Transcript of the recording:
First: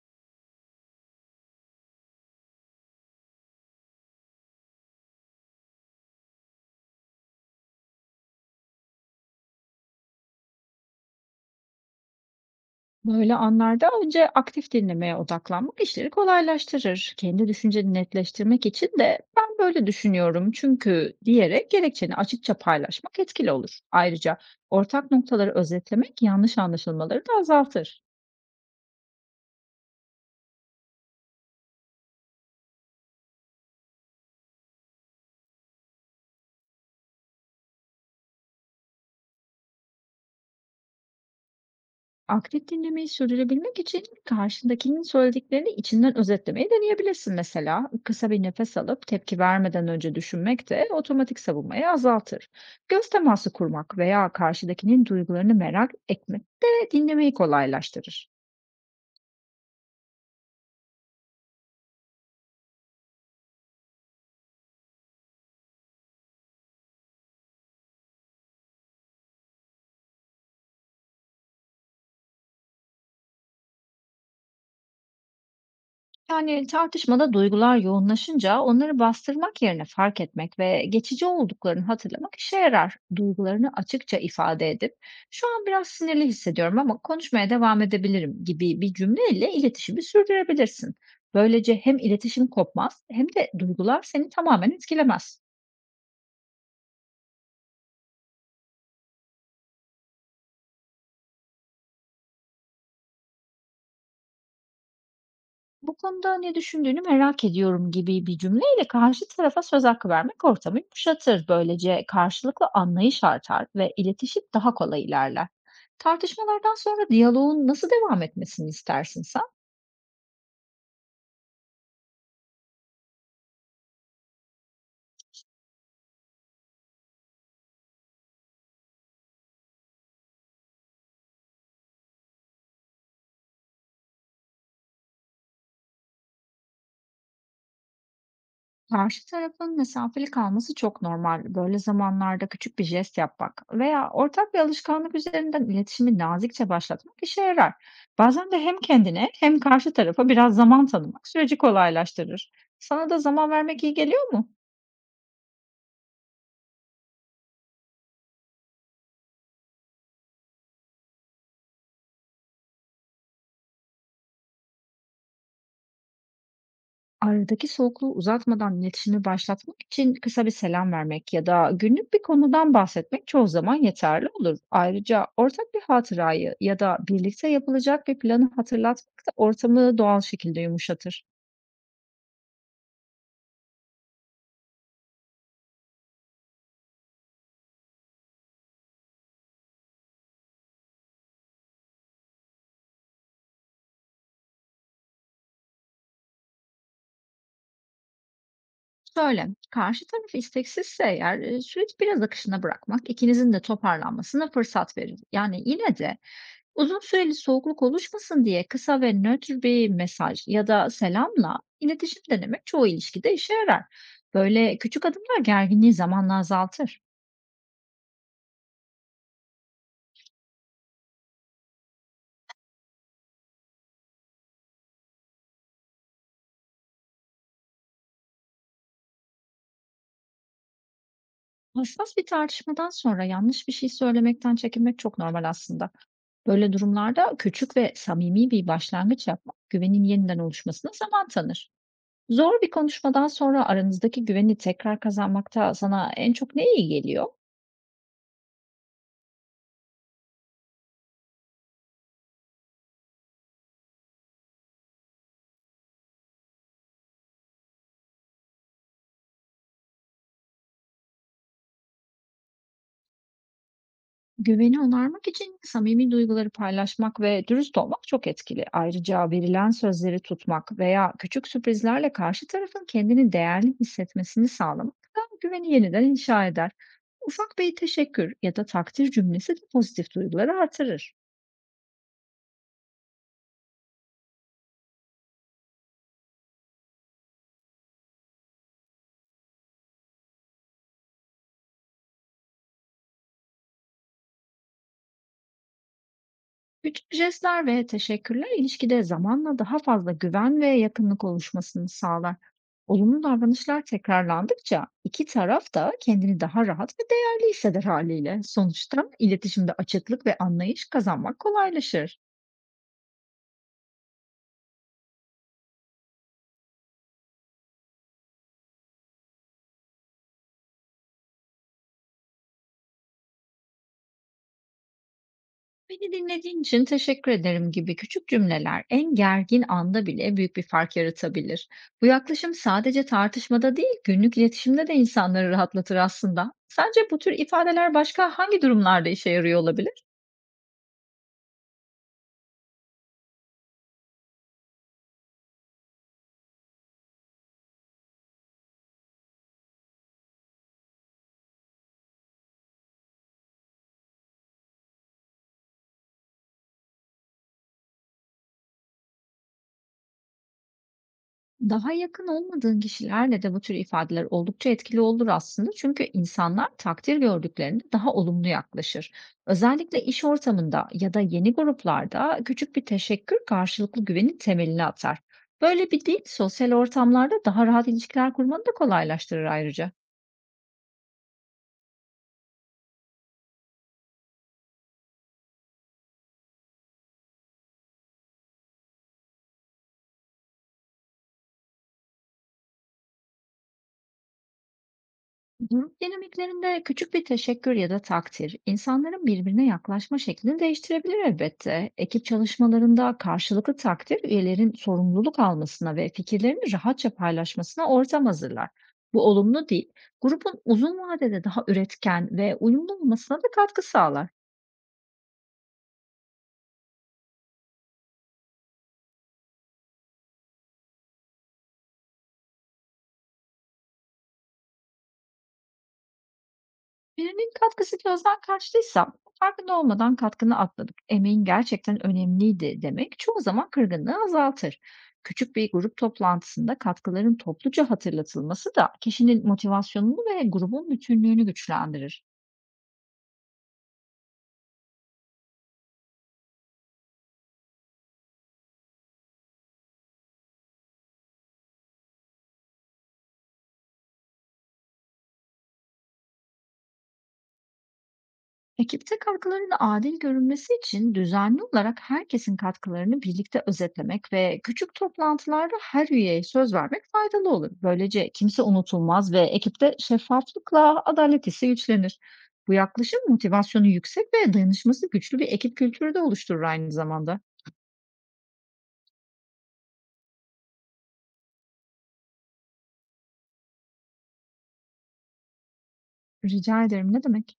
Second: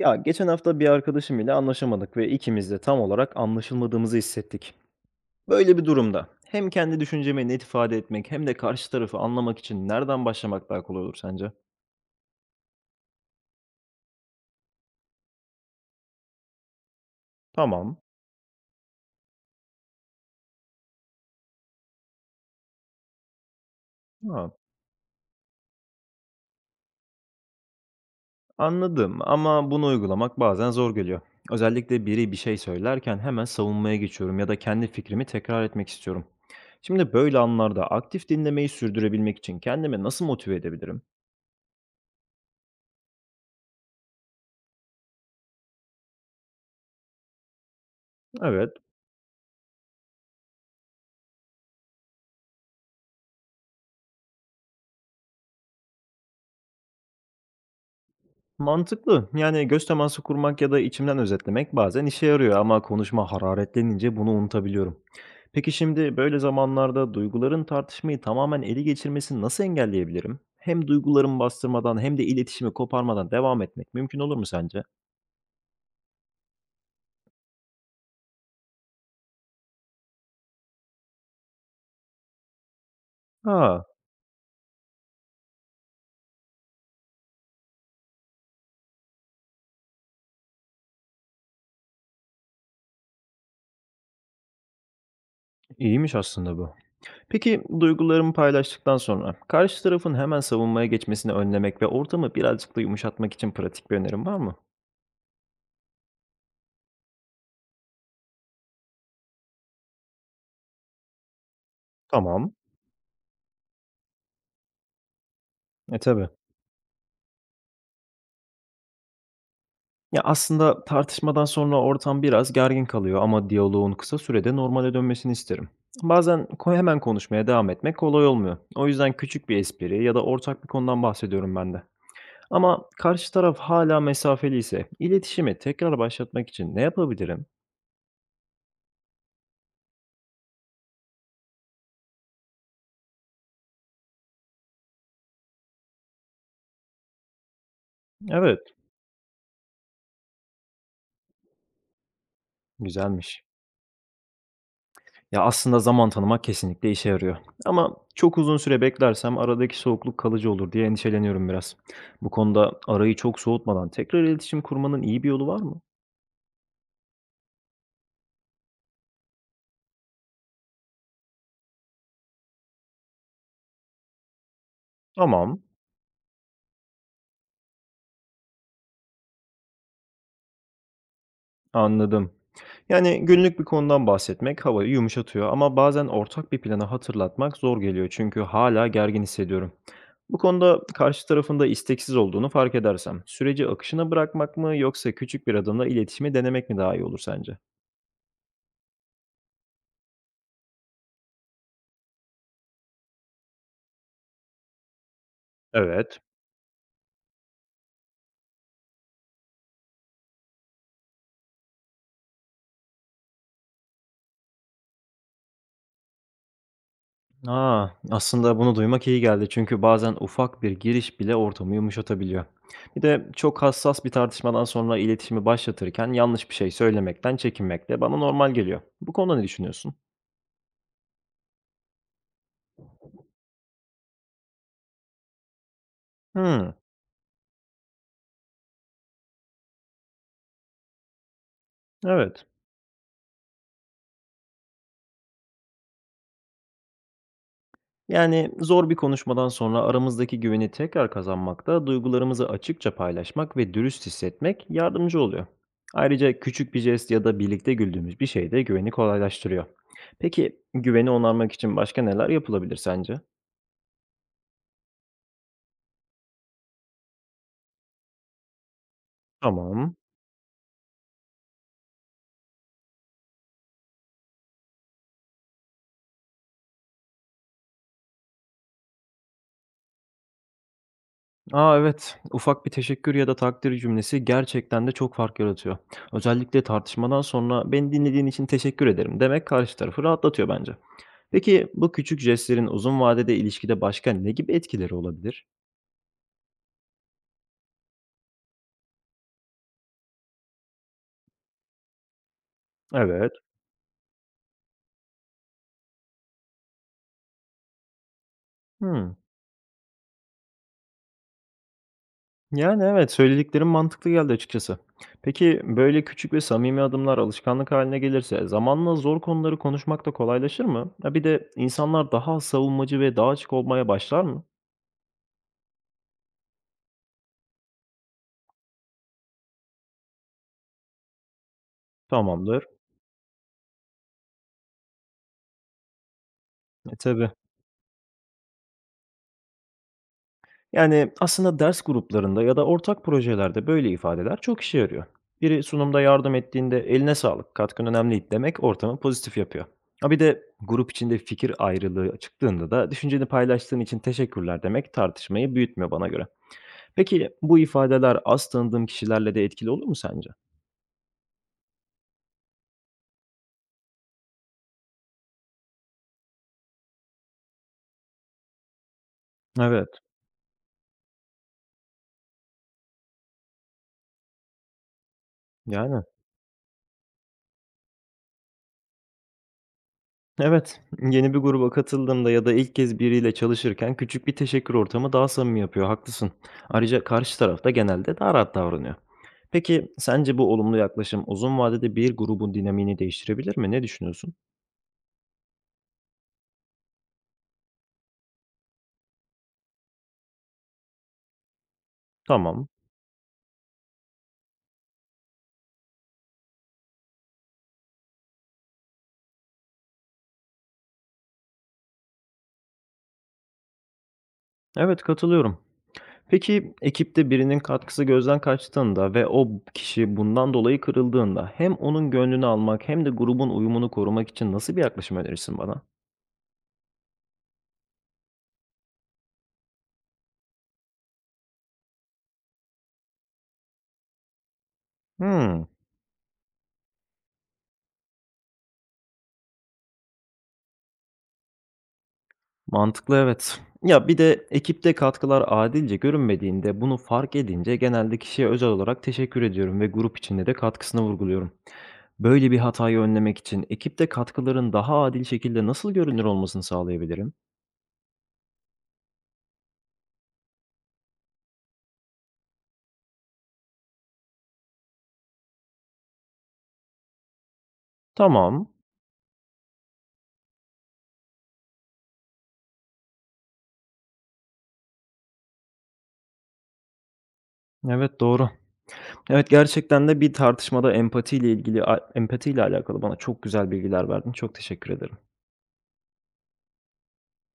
Ya geçen hafta bir arkadaşım ile anlaşamadık ve ikimiz de tam olarak anlaşılmadığımızı hissettik. Böyle bir durumda hem kendi düşüncemi net ifade etmek hem de karşı tarafı anlamak için nereden başlamak daha kolay olur sence? Böyle anlarda önce aktif dinlemeye odaklanmak işleri kolaylaştırır. Kendi düşünceni Tamam. netleştirmek için de ben böyle düşünüyorum çünkü diyerek gerekçeni açıkça paylaşmak etkili olur. Ayrıca Ha, ortak noktaları özetlemek yanlış anlaşılmaları da azaltır. anladım ama bunu uygulamak bazen zor geliyor. Özellikle biri bir şey söylerken hemen savunmaya geçiyorum ya da kendi fikrimi tekrar etmek istiyorum. Şimdi böyle anlarda aktif dinlemeyi sürdürebilmek için kendimi nasıl motive edebilirim? Aktif dinlemeyi sürdürebilmek için karşındakinin söylediklerini içinden özetlemeyi deneyebilirsin mesela. Kısa bir Evet. nefes alıp tepki vermeden önce düşünmek de otomatik savunmayı azaltır. Göz teması kurmak veya karşıdakinin duygularını merak etmek de dinlemeyi kolaylaştırır. Mantıklı. Yani göz teması kurmak ya da içimden özetlemek bazen işe yarıyor ama konuşma hararetlenince bunu unutabiliyorum. Peki şimdi böyle zamanlarda duyguların tartışmayı tamamen ele geçirmesini nasıl engelleyebilirim? Hem duygularımı bastırmadan hem de iletişimi koparmadan devam etmek mümkün olur mu sence? Yani tartışmada duygular yoğunlaşınca onları bastırmak yerine fark etmek ve geçici olduklarını hatırlamak işe yarar. Duygularını Aa, açıkça ifade edip şu an biraz sinirli hissediyorum ama konuşmaya devam edebilirim gibi bir cümleyle iletişimi sürdürebilirsin. Böylece hem iletişim kopmaz hem de duygular seni tamamen etkilemez. iyiymiş aslında bu. Peki duygularımı paylaştıktan sonra karşı tarafın hemen savunmaya geçmesini önlemek ve ortamı birazcık da yumuşatmak için pratik bir önerim var mı? Bu konuda ne düşündüğünü merak ediyorum gibi bir cümleyle karşı tarafa söz hakkı vermek ortamı yumuşatır. Böylece Tamam. karşılıklı anlayış artar ve iletişim daha kolay ilerler. E tabii. Tartışmalardan sonra diyaloğun nasıl devam etmesini istersin sen? Ya, aslında tartışmadan sonra ortam biraz gergin kalıyor ama diyaloğun kısa sürede normale dönmesini isterim. Bazen hemen konuşmaya devam etmek kolay olmuyor. O yüzden küçük bir espri ya da ortak bir konudan bahsediyorum ben de. Ama karşı taraf hâlâ mesafeliyse iletişimi tekrar başlatmak için ne yapabilirim? Karşı tarafın mesafeli kalması çok normal. Böyle zamanlarda küçük bir jest yapmak veya ortak bir alışkanlık üzerinden iletişimi nazikçe başlatmak işe yarar. Bazen de Evet, hem kendine hem karşı tarafa biraz zaman tanımak süreci kolaylaştırır. Sana da güzelmiş. zaman vermek iyi geliyor mu? Ya, aslında zaman tanımak kesinlikle işe yarıyor ama çok uzun süre beklersem aradaki soğukluk kalıcı olur diye endişeleniyorum biraz. Bu konuda arayı çok soğutmadan tekrar iletişim kurmanın iyi bir yolu var mı? Aradaki soğukluğu uzatmadan iletişimi başlatmak için kısa bir selam vermek ya da günlük bir konudan bahsetmek çoğu zaman yeterli olur. Ayrıca Tamam, ortak bir hatırayı ya da birlikte yapılacak bir planı hatırlatmak da ortamı doğal şekilde yumuşatır. anladım. Yani günlük bir konudan bahsetmek havayı yumuşatıyor ama bazen ortak bir planı hatırlatmak zor geliyor çünkü hala gergin hissediyorum. Bu konuda karşı tarafın da isteksiz olduğunu fark edersem, süreci akışına bırakmak mı yoksa küçük bir adımla iletişimi denemek mi daha iyi olur sence? Şöyle, karşı taraf isteksizse eğer, süreci biraz akışına bırakmak ikinizin de toparlanmasına fırsat verir. Yani yine de Evet. uzun süreli soğukluk oluşmasın diye kısa ve nötr bir mesaj ya da selamla iletişim denemek çoğu ilişkide işe yarar. Böyle küçük adımlar gerginliği zamanla azaltır. Aa, aslında bunu duymak iyi geldi çünkü bazen ufak bir giriş bile ortamı yumuşatabiliyor. Bir de çok hassas bir tartışmadan sonra iletişimi başlatırken yanlış bir şey söylemekten çekinmek de bana normal geliyor. Bu konuda ne düşünüyorsun? Hassas bir tartışmadan sonra yanlış bir şey söylemekten çekinmek çok normal aslında. Hımm. Böyle durumlarda küçük ve samimi bir başlangıç yapmak güvenin yeniden oluşmasına zaman tanır. Evet. Zor bir konuşmadan sonra aranızdaki güveni tekrar kazanmakta sana en çok ne iyi geliyor? Yani, zor bir konuşmadan sonra aramızdaki güveni tekrar kazanmakta, duygularımızı açıkça paylaşmak ve dürüst hissetmek yardımcı oluyor. Ayrıca küçük bir jest ya da birlikte güldüğümüz bir şey de güveni kolaylaştırıyor. Peki, güveni onarmak için başka neler yapılabilir sence? Güveni onarmak için samimi duyguları paylaşmak ve dürüst olmak çok etkili. Ayrıca verilen Tamam. sözleri tutmak veya küçük sürprizlerle karşı tarafın kendini değerli hissetmesini sağlamak da güveni yeniden inşa eder. Ufak bir teşekkür ya da takdir cümlesi de pozitif duyguları artırır. A, evet. Ufak bir teşekkür ya da takdir cümlesi gerçekten de çok fark yaratıyor. Özellikle tartışmadan sonra "Beni dinlediğin için teşekkür ederim." demek karşı tarafı rahatlatıyor bence. Peki bu küçük jestlerin uzun vadede ilişkide başka ne gibi etkileri olabilir? Küçük jestler ve teşekkürler ilişkide zamanla daha fazla güven ve yakınlık oluşmasını sağlar. Olumlu Evet. davranışlar tekrarlandıkça iki taraf da kendini daha rahat ve değerli hisseder haliyle. Sonuçta Hımm. iletişimde açıklık ve anlayış kazanmak kolaylaşır. Yani evet, söylediklerim mantıklı geldi açıkçası. Peki böyle küçük ve samimi adımlar alışkanlık haline gelirse zamanla zor konuları konuşmak da kolaylaşır mı? Ha, bir de insanlar daha savunmacı ve daha açık olmaya başlar mı? Beni dinlediğin için teşekkür ederim gibi küçük cümleler en gergin anda bile büyük bir fark yaratabilir. Bu yaklaşım Tamamdır. sadece tartışmada değil, günlük iletişimde de insanları rahatlatır aslında. E, Sence bu tabii. tür ifadeler başka hangi durumlarda işe yarıyor olabilir? Yani, aslında ders gruplarında ya da ortak projelerde böyle ifadeler çok işe yarıyor. Biri sunumda yardım ettiğinde "Eline sağlık, katkın önemli" demek ortamı pozitif yapıyor. Ha, bir de grup içinde fikir ayrılığı çıktığında da "düşünceni paylaştığın için teşekkürler" demek tartışmayı büyütmüyor bana göre. Peki bu ifadeler az tanıdığın kişilerle de etkili olur mu sence? Daha yakın olmadığın kişilerle de bu tür ifadeler oldukça etkili olur aslında. Çünkü insanlar takdir gördüklerinde daha olumlu yaklaşır. Evet, Özellikle iş ortamında ya da yeni gruplarda küçük bir teşekkür karşılıklı güvenin temelini atar. Böyle yani. bir dil sosyal ortamlarda daha rahat ilişkiler kurmanı da kolaylaştırır ayrıca. Evet, yeni bir gruba katıldığımda ya da ilk kez biriyle çalışırken küçük bir teşekkür ortamı daha samimi yapıyor, haklısın. Ayrıca karşı taraf da genelde daha rahat davranıyor. Peki sence bu olumlu yaklaşım uzun vadede bir grubun dinamiğini değiştirebilir mi? Ne düşünüyorsun? Grup dinamiklerinde küçük bir teşekkür ya da takdir, insanların birbirine yaklaşma şeklini değiştirebilir elbette. Ekip Tamam. çalışmalarında karşılıklı takdir, üyelerin sorumluluk almasına ve fikirlerini rahatça paylaşmasına ortam hazırlar. Bu olumlu değil, grubun uzun vadede daha üretken ve uyumlu olmasına da katkı sağlar. Evet, katılıyorum. Peki ekipte birinin katkısı gözden kaçtığında ve o kişi bundan dolayı kırıldığında hem onun gönlünü almak hem de grubun uyumunu korumak için nasıl bir yaklaşım önerirsin bana? Birinin katkısı gözden kaçtıysa farkında olmadan katkını atladık, emeğin gerçekten önemliydi demek çoğu zaman kırgınlığı azaltır. Küçük Hmm. bir grup toplantısında katkıların topluca hatırlatılması da kişinin motivasyonunu ve grubun bütünlüğünü güçlendirir. Mantıklı, evet. Ya, bir de ekipte katkılar adilce görünmediğinde, bunu fark edince genelde kişiye özel olarak teşekkür ediyorum ve grup içinde de katkısını vurguluyorum. Böyle bir hatayı önlemek için ekipte katkıların daha adil şekilde nasıl görünür olmasını sağlayabilirim? Ekipte katkıların adil görünmesi için düzenli olarak herkesin katkılarını birlikte özetlemek ve küçük toplantılarda her üyeye söz vermek faydalı olur. Böylece kimse Tamam. unutulmaz ve ekipte şeffaflıkla adalet hissi güçlenir. Bu yaklaşım motivasyonu yüksek ve dayanışması güçlü bir ekip kültürü de oluşturur aynı zamanda. Evet, doğru. Evet, gerçekten de bir tartışmada empatiyle ilgili empatiyle alakalı bana çok güzel bilgiler verdin. Çok teşekkür ederim. Rica ederim, ne demek?